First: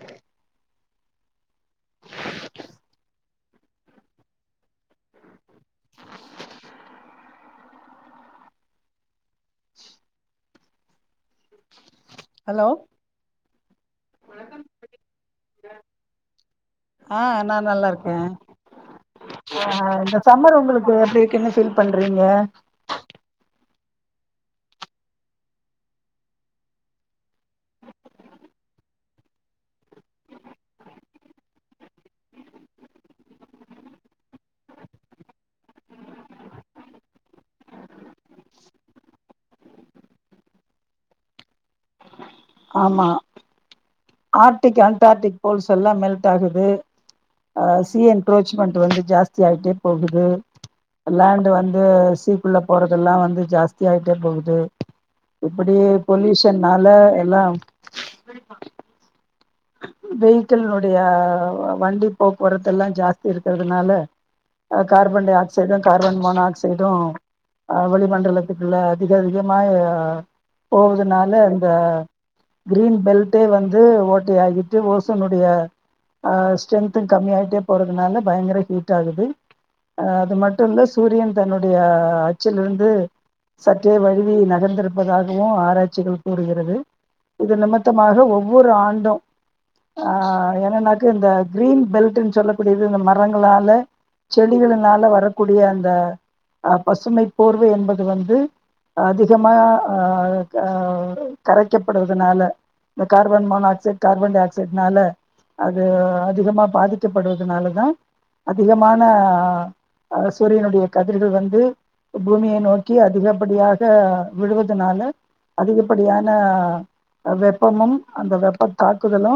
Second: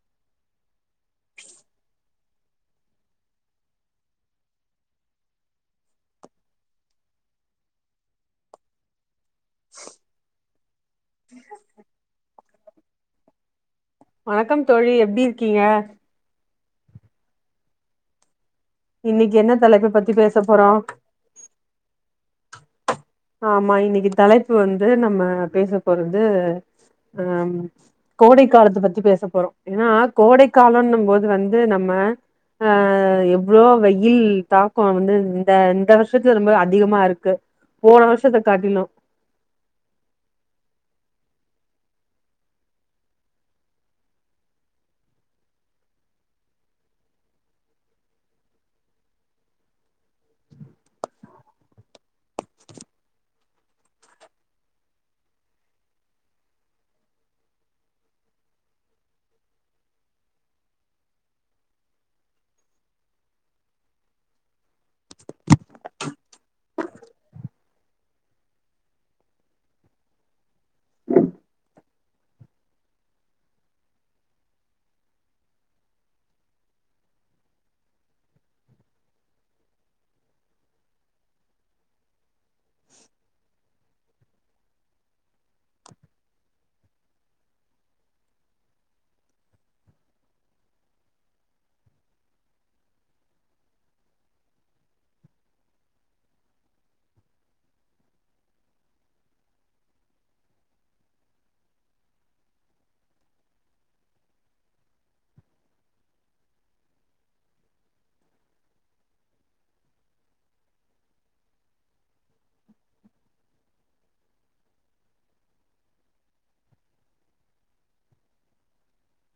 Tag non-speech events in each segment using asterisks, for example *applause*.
ஹ. ஸ்ஸ். ஹலோ வணக்கம் தோழி எப்டி இருக்கீங்க ஆ நா நல்லா இருக்கே இன்னைக்கு என்ன அ தலைப்பு ஹா பத்தி இந்த பேச சம்மர் போறோ உங்களுக்கு எப்டிருக்குனு ஃபீல் பண்றீங்க ஆமா இன்னைக்கு தலைப்பு வந்து நம்ம பேச போறது அ கோடை காலத்த பத்தி பேச போறோ ஏன்னா கோடை காலன்னும்போது வந்து நம்ம ஆ எவ்ளோ வெயில் தாக்கோ வந்து இந்த இந்த வருஷத்துல ரொம்பவே அதிகமா இருக்கு போன வருஷத்த காட்டிலு ஆமா ஆர்க்டிக் அன்டார்டிக் போல்ஸ் எல்லா மெல்ட் ஆகுது ஆ சீ என்ட்ரோச்மெண்ட் வந்து ஜாஸ்தி ஆகிட்டே போகுது லேண்ட் வந்து சீக்குள்ள போறதெல்லா வந்து ஜாஸ்தி ஆகிட்டே போகுது இப்படியே பொல்யூஷன்னால ல்லா வெயிக்கிள்னுடைய வண்டி போக்குவரத்து எல்லா ஜாஸ்தி இருக்கிறதுனால carbon dioxide carbon monoxide அ வளிமண்டலத்துக்குள்ள அதிகஅதிகமா போவதுனால அந்த கிரீன் பெல்ட்டே வந்து ஓட் இப்டி ஆகிட்டு ஓசனுடைய ஸ்ட்ரென்து கம்மி ஆகிட்டே போறதுனால பயங்கர ஹீட் ஆகுது அது மட்டு இல்ல சூரியன் தன்னுடைய அச்சிலிருந்து சற்றே வழுவி நகர்ந்திருப்பதாகவு ஆராய்ச்சிகள் கூறுகிறது இது நிமித்தமாக ஒவ்வொரு ஆண்டு ஆ என்னன்னாக்க இந்த கிரீன் பெல்ட்ன்னு சொல்லக்கூடியது இந்த மரங்களால செடிகளினால வரக்கூடிய அந்த அ பசுமை போர்வை என்பது வந்து அதிகமா அ அ கரைக்கப்படுவதுனால இந்த கார்பன் மோனாக்சைடு கார்பன் டை ஆக்சைடுனால அது அதிகமா பாதிக்கப்படுவதுனால தா அதிகமான அ சூரியனுடைய கதிர்கள் வந்து பூமிய நோக்கி அதிகப்படியாக விழுவதுனால அதிகப்படியான வெப்பமும் அந்த வெப்ப. தாக்குதலு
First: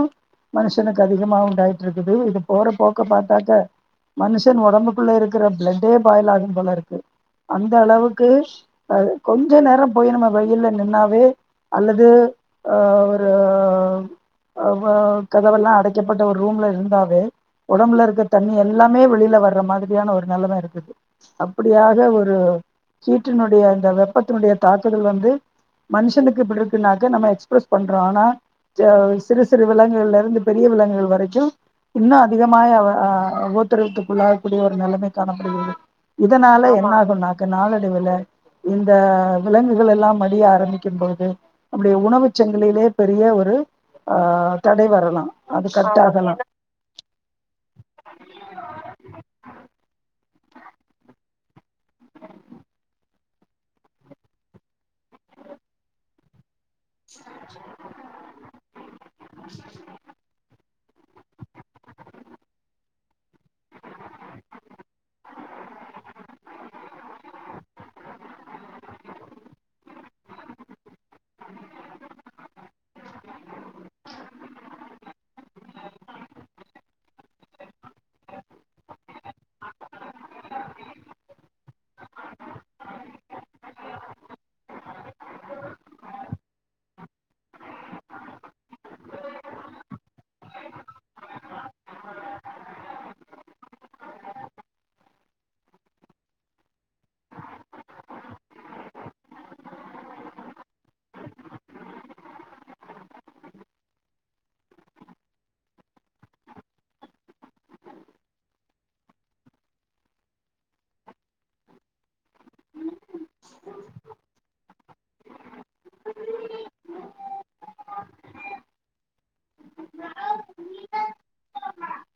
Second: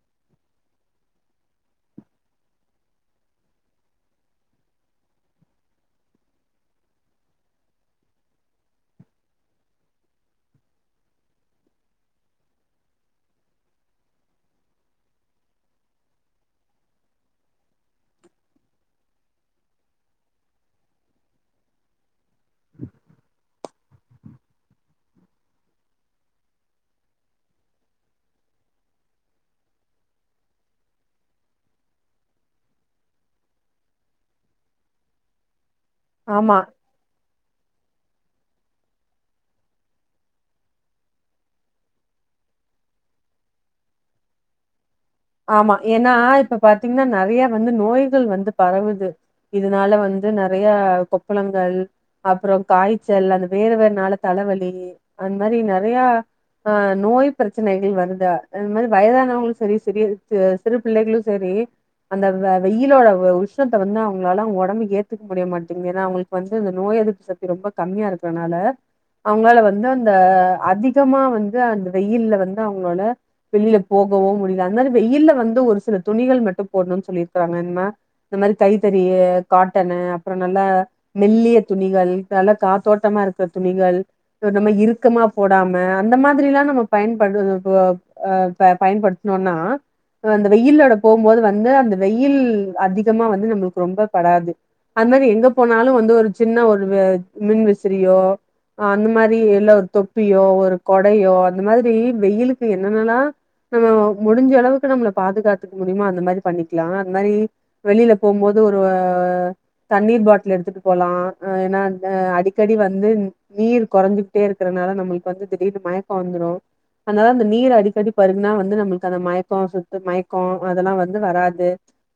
மனுஷனுக்கு அதிகமா உண்டாயிட்டு இருக்குது இது போற போக்க பாத்தாக்க மனுஷன் ஓடம்புக்குள்ள இருக்குற பிளட்டே பாயில் ஆகும் போல இருக்கு அந்த அளவுக்கு அ கொஞ்ச நேரம் போய் நம்ம வெயில நின்னாவே அல்லது அ ஒரு.. கதவெல்லா அடைக்கப்பட்ட ஒரு ரூம்ல இருந்தாவே ஒடம்புல இருக்க தண்ணி எல்லாமே வெளியில வர்ற மாரியான ஒரு நெலம இருக்குது அப்டியாக ஒரு கீட்டனுடைய வெப்பத்தினுடைய தாக்குதல் வந்து மனுஷனுக்குப்டி இருக்கு நாக்க நம்ம எக்ஸ்பிரஸ் பண்றோ ஆனா சிறு சிறு விலங்குகள்ல இருந்து பெரிய விலங்குகள் வரைக்கு இன்னு அதிகமாக அ ஒத்துறவுத்துக்குள்ளாகக்கூடிய ஒரு நெலம காணப்படுகிறது ஆமா இதனால என்னாகும்னா நாளடைவுல இந்த விலங்குகள் எல்லாம் மடிய ஆரம்பிக்கும்போது அப்டி உணவுச்சங்கிலிலே பெரிய ஒரு ஆ தடை வர ஆமா ஏன்னா இப்ப பாத்தீங்னா நெறய வந்து நோய்கள் வந்து பரவுது இதனால வந்து நெறய கொப்பளங்கள் அப்றோ காய்ச்சல் அந்த வேர்வனால தலவலி அந்த மாரி நெறயா ஆ நோய் பிரச்சனைகள் வருதா அது மாரி வயதானவும் சரி சிறி ச சிறு பிள்ளைகளு சரி அந்த வெயிலோட உஷ்ணத்த வந்து அவுங்களால அவுங்க ஒடம்பு ஏத்துக்க முடிய மாட்டேங்குது ஏன்னா அவுங்களுக்கு வந்து அந்த நோய் எதிர்ப்பு சக்தி ரொம்ப கம்மியா இருக்றனால அவுங்களால வந்து அந்த அதிகமா வந்து அந்த வெயில்ல வந்து அவுங்களோட வெளில போகவோ முடிய ஜன்னல் வெயில்ல வந்து ஒரு சில துணிகள் மட்டும் போடணும்னு சொல்லிருக்கறாங்க நம்ம இந்த மாரி கைத்தறி காட்டனு அப்றோ நல்லா மெல்லிய துணிகள் நல்ல காத்தோட்டமா இருக்ற துணிகள் நம்ம இறுக்கமா போடாம அந்த மாதிரி எல்லா நம்ம பயன்படு பயன்படுத்தணும்னா அந்த வெயில்லோட போகும்போது வந்து அந்த வெயில் அதிகமா வந்து நம்மளுக்கு ரொம்ப படாது அந்த மாதிரி எங்க போனாலு வந்து ஒரு சின்ன ஒரு மின் விசிறியோ் அந்த மாரி இல்ல ஒரு தொப்பியோ ஒரு கொடையோ அந்த மாரி வெயிலுக்கு என்னன்னல்லா நம்ம முடிஞ்ச அளவுக்கு நம்மள பாதுகாத்துக்க முடியுமோ அந்த மாரி பண்ணிக்கலா அந்த மாரி வெளியில போகும்போது ஒரு தண்ணீர் பாட்டில் எடுத்துட்டு போகலா ஏன்னா அ அடிக்கடி வந்து நீர் கொறஞ்சுகிட்டே இருக்கறனால நம்மளுக்கு வந்து திடீர்னு மயக்க வந்துரு அதனால அந்த நீர் அடிக்கடி பருகுனா வந்து நம்மளுக்கு அந்த சுத்து மயக்கோ அதெல்லா வந்து வராது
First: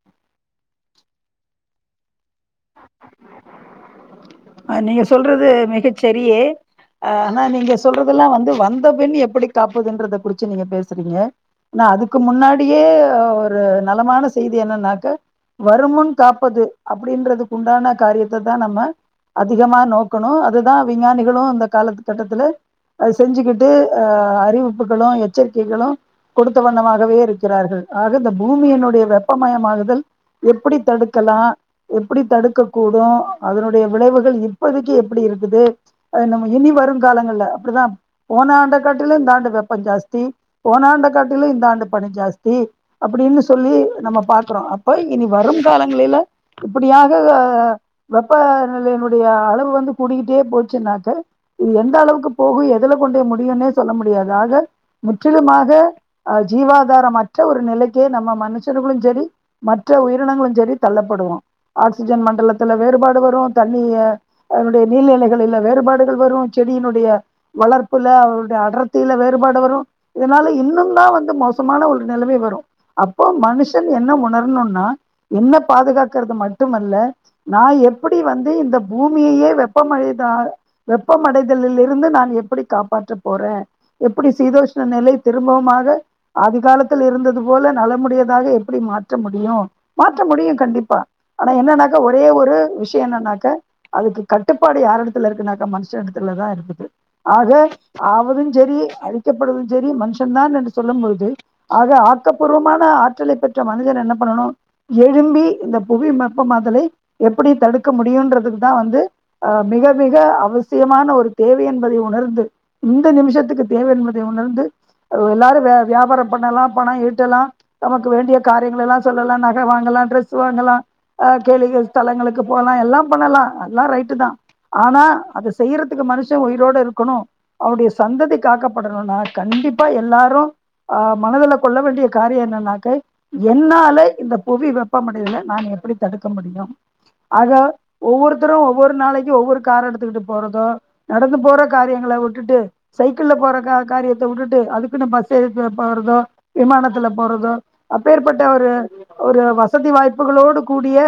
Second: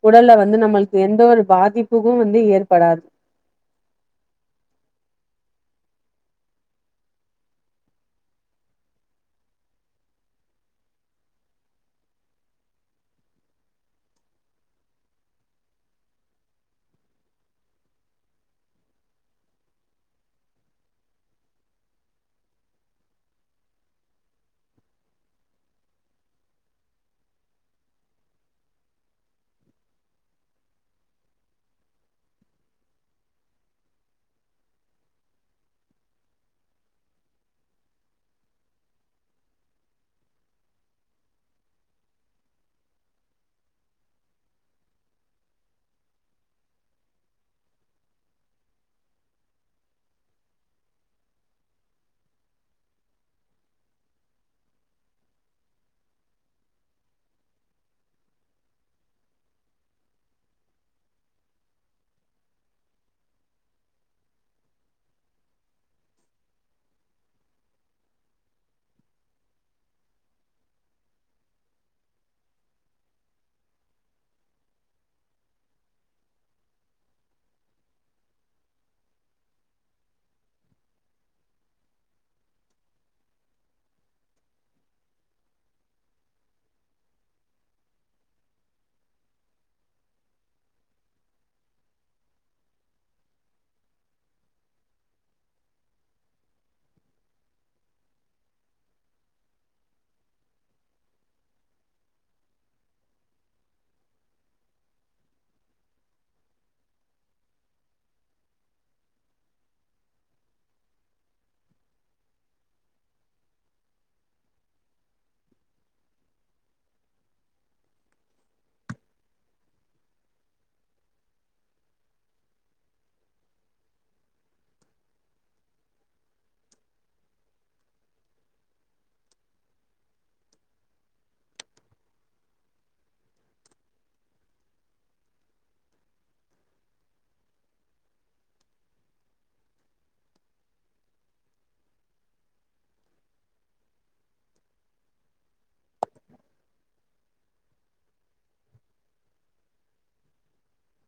உடல்ல வந்து நம்மளுக்கு எந்த ஒரு பாதிப்புக்கும் வந்து ஏற்படாது அ நீங்க சொல்றது மிகச்சரியே அ ஆனா நீங்க சொல்றதெல்லா வந்து வந்த பின் எப்டி காப்பதுன்றத குறிச்சு நீங்க பேசுறீங்க ஆனா அதுக்கு முன்னாடியே ஒரு நலமான செய்தி என்னன்னாக்க வருமுன் காப்பது அப்டின்றதுக்கு உண்டான காரியத்த தா நம்ம அதிகமா நோக்கணு அதுதா விஞ்ஞானிகளு இந்த காலத்து கட்டத்துல செஞ்சுக்கிட்டு அ அறிவிப்புகளு எச்சரிக்கைகளு கொடுத்த வண்ணமாகவே இருக்குறார்கள் ஆக இந்த பூமியினுடைய வெப்பமயமாகுதல் எப்டி தடுக்கலா எப்டி தடுக்க கூடு அதனுடைய விளைவுகள் இப்பதைக்கு எப்டி இருக்குது இனி வருங்காலங்கள அப்டிதா போன ஆண்டு காட்டிலு இந்த ஆண்டு வெப்ப ஜாஸ்தி போன ஆண்ட காட்டிலு இந்தாண்டு பனி ஜாஸ்தி அப்டின்னு சொல்லி நாம பாக்குறோ அப்ப இனி வருங் காலங்கள இப்டியாக வெப்பநிலைய அளவு வந்து கூடிக்கிட்டே போச்சுன்னாக்க எந்த அளவுக்கு போகு எதுல கொண்டு போய் முடியுனு சொல்ல முடியாது ஆக முற்றிலுமாக ஜீவாதாரமற்ற ஒரு நெலைக்கு நம்ம மனுஷர்களும் சரி மற்ற உயிரினங்களும் சரி தள்ளப்படுவோ ஆக்சிஜன் மண்டலத்தில வேறுபாடு வரு ட நீர்நிலைகளில வேறுபாடுகள் வரும் செடியினுடைய வளர்ப்ல அவருடைய அடர்த்தியில வேறுபாடு வரும் இதனால இன்னும் தா வந்து மோசமான ஒரு நெலமை வரு அப்போ மனுஷன் என்ன உணரணும்னா என்ன பாதுகாக்கிறது மட்டுமல்ல நா எப்டி வந்து இந்த பூமியையே வெப்படை வெப்பமடைதலில் இருந்து நாம் எப்டி காப்பாற்ற போறேறோ எப்டி சதோஷ்ண நிலை திரும்பமாக ஆதி காலத்தில் இருந்தது போல நலமுடயதாக எப்டி மாற்ற முடியு மாற்ற முடியு கண்டிப்பா ஆனா என்னாக்க ஒரே ஒரு விஷய என்ன அதுக்கு கட்டுப்பாடு யார் எடத்ல இருக்குனாக்க மனுஸ எடத்ல தா இருக்குது ஆக ஆவதும் சரி அழிக்கப்படுவது சரி மனுஷன் தான் என்று சொல்லும்போது ஆக ஆக்கப்பூர்வமான ஆற்றலை பெற்ற மனிதன் என்ன பன்னனு எழும்பி இந்த புவி வெப்பமாதலை எப்டி தடுக்க முடிய தூண்றதுக்கு தா வந்து மிக மிக அவசியமான ஒரு தேவை என்பதை உணர்ந்து இந்த நிமிஷத்துக்கு தேவை என்பதை உணர்ந்து எல்லாரு வியாபார பண்ணலா பண ஈட்டலா நமக்கு வேண்டிய காரியங்களா எல்லா சொல்லலாம் நக வாங்கலா டிரெஸ் வாங்கலா கோயில் ஸதலங்களுக்கு போகலா எல்லாம் எல்லா ரைட்டு தா ஆனா அத செய்யறதுக்கு மனுஷன் உயிரோட இருக்கணு அவருடைய சந்ததி காக்கப்படணும்னா கண்டிப்பா எல்லாரும் ஆ மனதுல கொள்ள வேண்டிய காரிய என்னன்னாக்க என்னால இந்த புவி வெப்பமடைதல நான் எப்டி தடுக்க முடியு ஆக ஒவ்வொருத்தரு ஒவ்வொரு நாளைக்கு ஒவ்வொரு கார் எடுத்துக்கிட்டு போறதோ நடந்து போற காரியங்கள விட்டுட்டு சைக்கிள போற காரியத்த விட்டுட்டு அதுக்குன்னு பஸ் ஏறி போறதோ விமானத்ல போறதோ அப்பேற்பட்ட ஒரு ஒரு வசதி வாய்ப்புகளோடு கூடிய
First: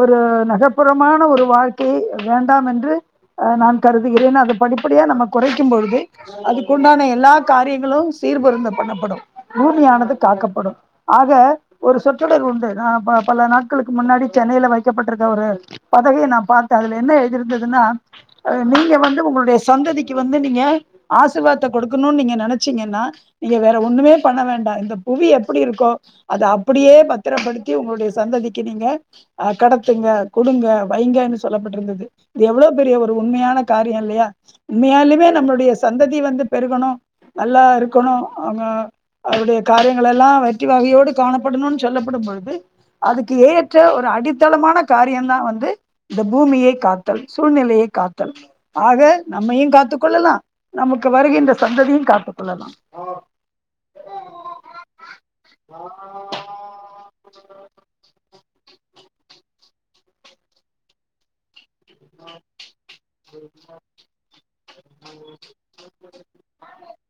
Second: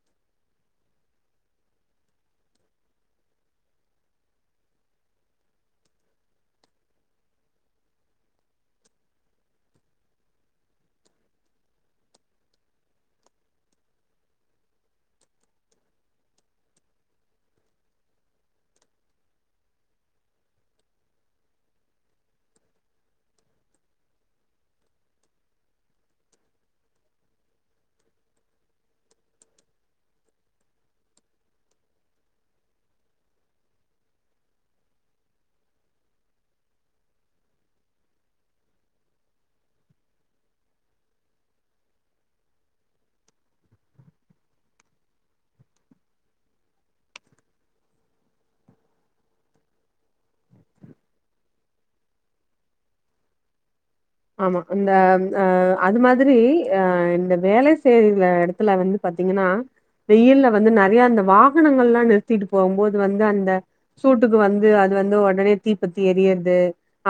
ஒரு நகர்ப்புறமான ஒரு வாழ்க்கையை வேண்டாம் என்று நான் கருதுகிறேன் அது படிப்படியா நம்ம குறைக்கும்பொழுது அதுக்குண்டான எல்லா காரியங்களும் சீரருந்த பண்ணப்படும் பூமியானது காக்கப்படு ஆக ஒரு சொற்றொடர் உண்டு பல நாட்களுக்கு முன்னாடி சென்னையில வைக்கப்பட்டிருக்க ஒரு பதவு நா பாத்தே அதுல என்ன எழுதி இருந்ததுனா நீங்க வந்து உங்களுடைய சந்ததிக்கு வந்து நீங்க ஆசிர்வாத கொடுக்கணும்னு நீங்க நெனச்சீங்கன்னா நீங்க வேற ஒண்ணுமே பண்ண வேண்டா இந்த புவி எப்டி இருக்கோ அத அப்படியே பத்திரப்படுத்தி உங்களுடைய சந்ததிக்கு நீங்க அ கடத்துங்க குடுங்க வைங்க என்று சொல்லப்பட்டிருந்தது இது எவ்ளோ பெரிய ஒரு உண்மையான காரியோ இல்லையா உண்மையாலுமே நம்மளுடைய சந்ததி வந்து பெருகணு நல்லா இருக்கணு அவருடைய காரியங்கள் எல்லா வெற்றி வாகையோடு காணப்படணும்னு சொல்லப்படும்பழுது அதுக்கு ஏற்ற ஒரு அடித்தளமான காரியந் தா வந்து இந்த பூமியை காத்தல் சூழ்நிலையை காத்தல் ஆக நம்மையு காத்துக் கொள்ளலாம் நமக்கு வருகின்ற சந்ததியையு காத்துக் கொள்ளலாம் ஆமா இந்த அ அது மாதிரி அ இந்த வேலை செய்தளை எடுத்து வந்து பாத்தீங்கனா வெயில்ல வந்து நெறய அந்த வாக்கு வாகனங்கள் எல்லா நிறுத்திட்டு போகும்போது வந்து அந்த சூட்டுக்கு வந்து அது வந்து உடனே தீப்பத்தி எரிய்ரது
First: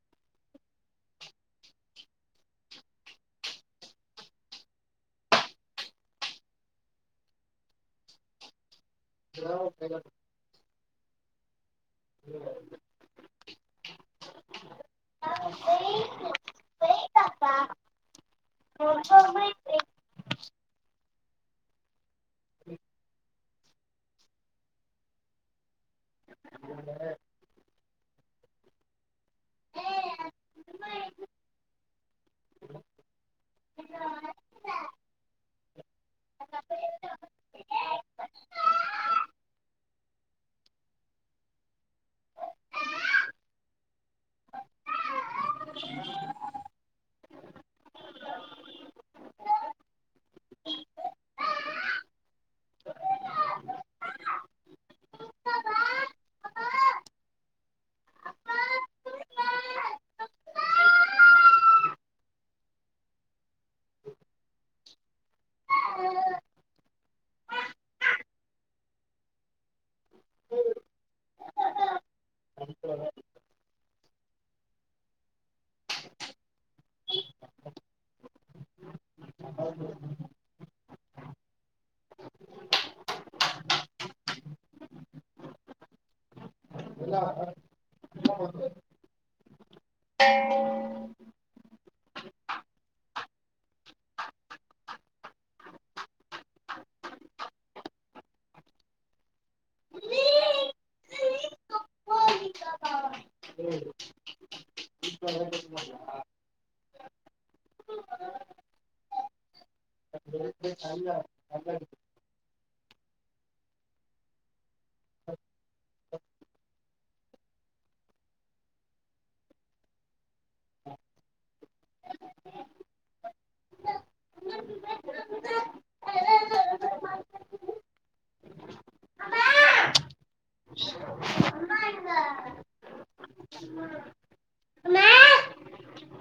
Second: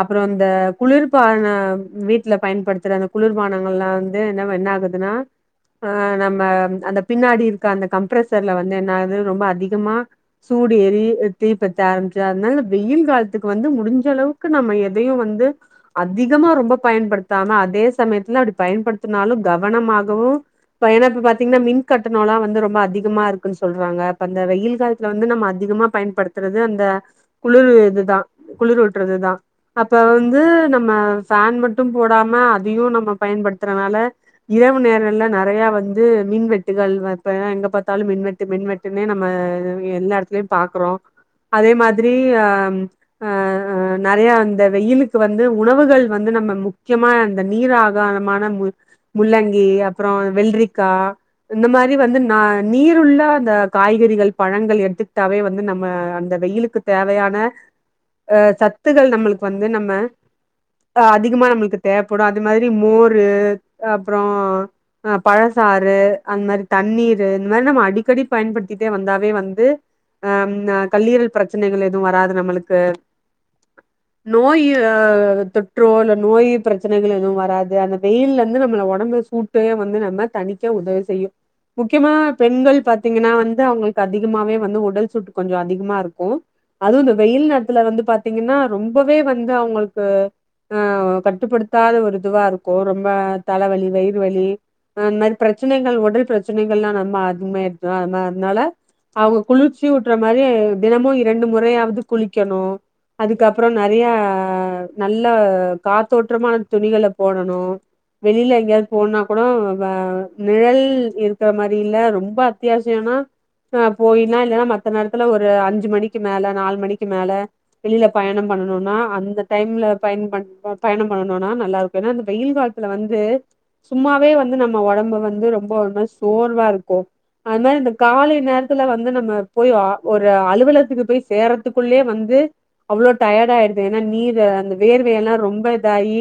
அப்புறோ இந்த குளுர்பானம் வீட்ல பயன்படுத்துற அந்த குளுர்பானங்கள் எல்லா வந்து என்னவா என்ன ஆகுதுன்னா அ நம்ம அந்த பின்னாடி இருக்க அந்த கம்ப்ரசர்ல வந்து என் ரொம்ப அதிகமா சூழ் தெரியு எ தீப் இந்பத்த ஆரம்பிச்ச அதனால வெயில் காலத்துக்கு வந்து முடிஞ்ச அளவுக்கு நம்ம எதையு வந்து அதிகமா ரொம்ப பயன்படுத்தாம அதே சமயத்துல அப்புடி பயன்படுத்துனாலு கவனமாகவு பயண பத் தின்ன மின் கட் டு நாலா வந்து ரொம்ப அதிகமா இருக் கொஞ் சொல்றாங்க அப்ப அந்த வெயில் காலத்துல வந்து நம்ம அதிகமா பயன்படுத்துறது அந்த குளுரு இதுதா குளிரூட்டுறதுதா அப்ப வந்து நம்ம ச மட்டும் போடாம அதையு நம்ம பயன்படுத்துறனால இரவு நேரல நறைய வந்து மின்வெட்டுகள் இப்ப எங்க பாத்தாலும் மின்வெட்டு மின்வெட்டுனே நம்ம எல்லா எடத் துலயு பாக்குறோ அதே மாத் திரி அம் அ அ நறைய இந்த வெயிலுக்கு வந்து உணவுகள் வந்து நம்ம முக் கியமா அந்த நீர் ஆகாரமான மு முள்ளங்கி அப்புறோ வெள்ரிக்கா இந்த மாரி வந்து நா நீருள்ள அந்த காய்கறிகள் பழங்கள் எடுத்துக்கிட்டாவே வந்து நம்ம அந்த வெயிலுக்கு தேவையான அ சத்துக்கள் நம்மளுக்கு வந்து நம்ம அதிகமா நம்மளுக் க்கு தேவப்படு அது மாரி மோரு அப்புறோ அ பழசாறு அந்த மாரி தண்ணீரு இந்த மாரி நம்ம அடிக்கடி பயன்படுத்திட்டே வந்தாவே வந்து அ கல்லீரல் பிரச்சனைகள் எதுவு வராது நம்மளுக்கு நோய் தொற்றோ இல்ல நோய் பிரச்சனைகள் எதும் வராது அந்த வெயில்ல வந்து நம்மள ஒடம்பு சூட்டு வந்து நம்ம தனிக்க உதவி செய்யு முக்கியமா பெண்கள் பாத்தீங்கன்னா வந்து அவங்களுக்கு அதிகமாவே வந்து உடல் சூட்டு கொஞ்சோ அதிகமா இருக்கு அதுவு இந்த வெயில் நேரத்துல வந்து பாத்தீங்கன்னா ரொம்பவே வந்து அவங்களுக் ஓ ஆமாக் கட்டுப்படுத்தாத ஒரு இதுவா இருக்கு ரொம்ப தலைவலி வயிறு வலி ஆ அந்த மாரி பிரச்சனைகள் ஒடல் பிரச்சனைகள்லா நம்ம அதிகமா எடுத்தோ அதனா அதனால அவங்க குளுர்ச்சி ஊட்ற மாரி தெனமு இரண்டு முறையாவது குளிக்கணு அதுக்கப்புறோ நறையா நல்ல காத் தோற்றமான துணிகள போடணு வெளில எங்கயாவது போனா கூட வே நிழல் இருக்குற மாரில ரொம்பா வித்தியசம்னா அ போயினா இல்லன்னா மத்த நேரத்துல ஒரு அஞ்சு மணிக்கு மேல நாலு மணிக்கு மேல வெளில பயணம் பண்ணுனோம்னா அந்த டைம்ல பயன் பண்டோ பயணம் பண்ணுனோன்னா நல்லா இருக்கு ஏன்னா இந்த வெயில் காலத்துல வந்து சும்மாவே வந்து நம்ம ஒடம்பு வந்து ரொம்ப ஒரு மாரி சோர்வா இருக்கு அது மாரி இந்த காலை நேரத்துல வந்து நம்ம போய் ஒரு அலுவலகத்துக்கு போய் சேறதுக்குள்ளயே வந்து அவ்வளோ டயர்ட் ஆயிடுது ஏன்னா நீரு அந்த வேர்வை எல்லா ரொம்ப இதாயி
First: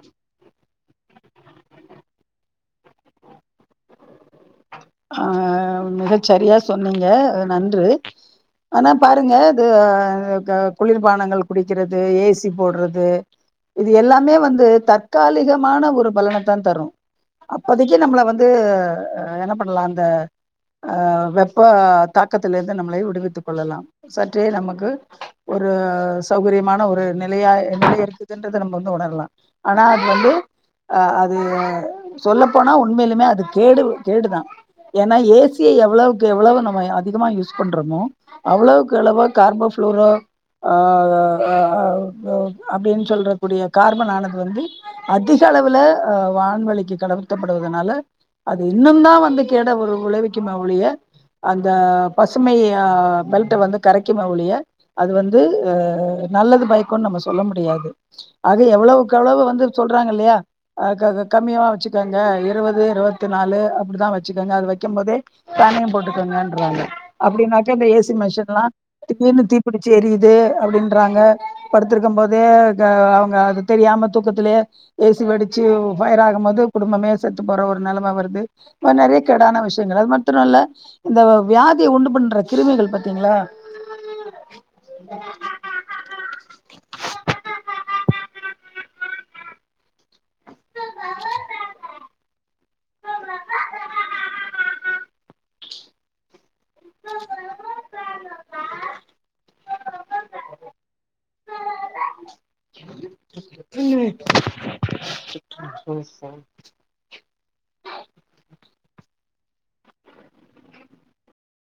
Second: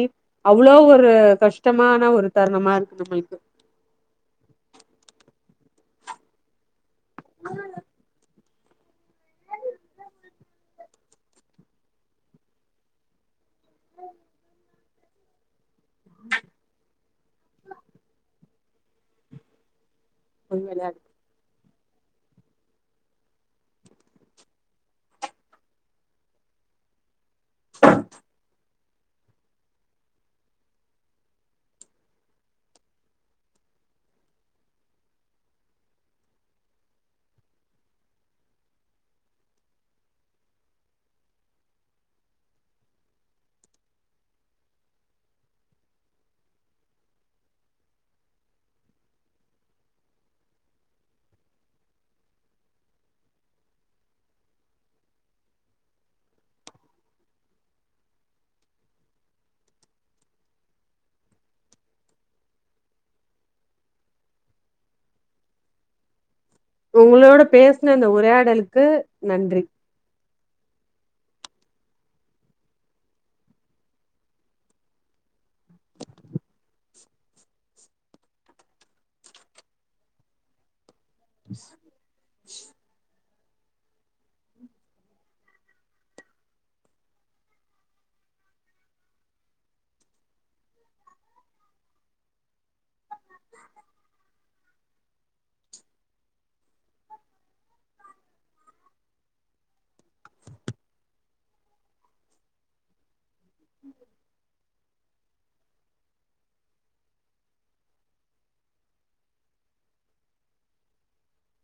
அவ்வளோ ஒரு கஷ்டமான ஒரு தருணமா இருக்கு நம்மளுக்கு ஆ மிகச்சரியா சொ சொன்னீங்க நன்று ஆனா பாருங்க இது அ க குளிர்பானங்கள் குடிக்கிறது ஏசி போடுறது இது எல்லாமே வந்து தற்காலிகம் மான ஒரு பலனத்தா தரும் அப்போதைக்கு நம்மள வந்து என்ன பண்ணலான் பொய் வெளையாடு வெப்ப தாக்கத்துலிருந்து நம்மளை விடுவித்துக் கொள்ளலாம் சற்றே நமக்கு ஒரு சௌகரியமான ஒரு நிம் இல்லையாய் நிம்மதி இருக்குதுன்றது நம்மம் இதோடெல்லா ஆனா அது வந்து அ அது சொல்ல போனா உண்மையிலுமே அது கேடு கேடுதா ஏனா ஏசி தியே எவ்ளவுக்கு எவ்ளவு நம்ம அதிகமா யூஸ் பண்றோமோ அவ்ளவுக்கு அளவு கார்போஃளோரோ *unintelligible* அப்படின்னு சொல்ற கூடிய கார்பன்னானது வந்து அதிக அளவு வான்வளிக்கு கடத்தப்படுவதனால அது இன்னும்தா வந்து கேட ஒரு உலகு க்கிம ஒழிய அந்த பசுமை பெல்ட வந்து கரைக்கும ஒழிய அது வந்து நல்லது பைக்கு நம்ம சொல்ல முடியாது ஆக எவ்வளவுக்கு எவ்ளவு வந்து சொல்றாங்க இல்லையா கம்மிய வச்சுக்கங்க இருபது இருவத்தி நாலு அப்படிதா வச்சுக்கங்க அது வைக்க போதே தனியம் போட்டுக்கங்க ப்பிட்டியாங்க உங்களோட அப்பிடின்னாக்க இந்த பேசுன ஏசி மிஷின்லா உரையாடலுக்கு திடிர்ன்னு நன்றி தீப்பிடிச்சி ஏரியுது அப்பிடின்றாங்க படுத்திருக்கு போதே அவங்க அது தெரியாம தூக்கத்திலயே ஏசி வெடிச்சி ஃபயர் ஆகும் போது குடும்பமே செத்து போற ஒரு நிலம வருது ரொம்ப நெறைய கேடான விஷயங்கள் அதுமிர திர்ரல்ல இந்த வியாதிய உண்டு பண்ற கிருமிகள் பாத்தீங்களா ம் *inaudible* *unintelligible* *unintelligible* சரி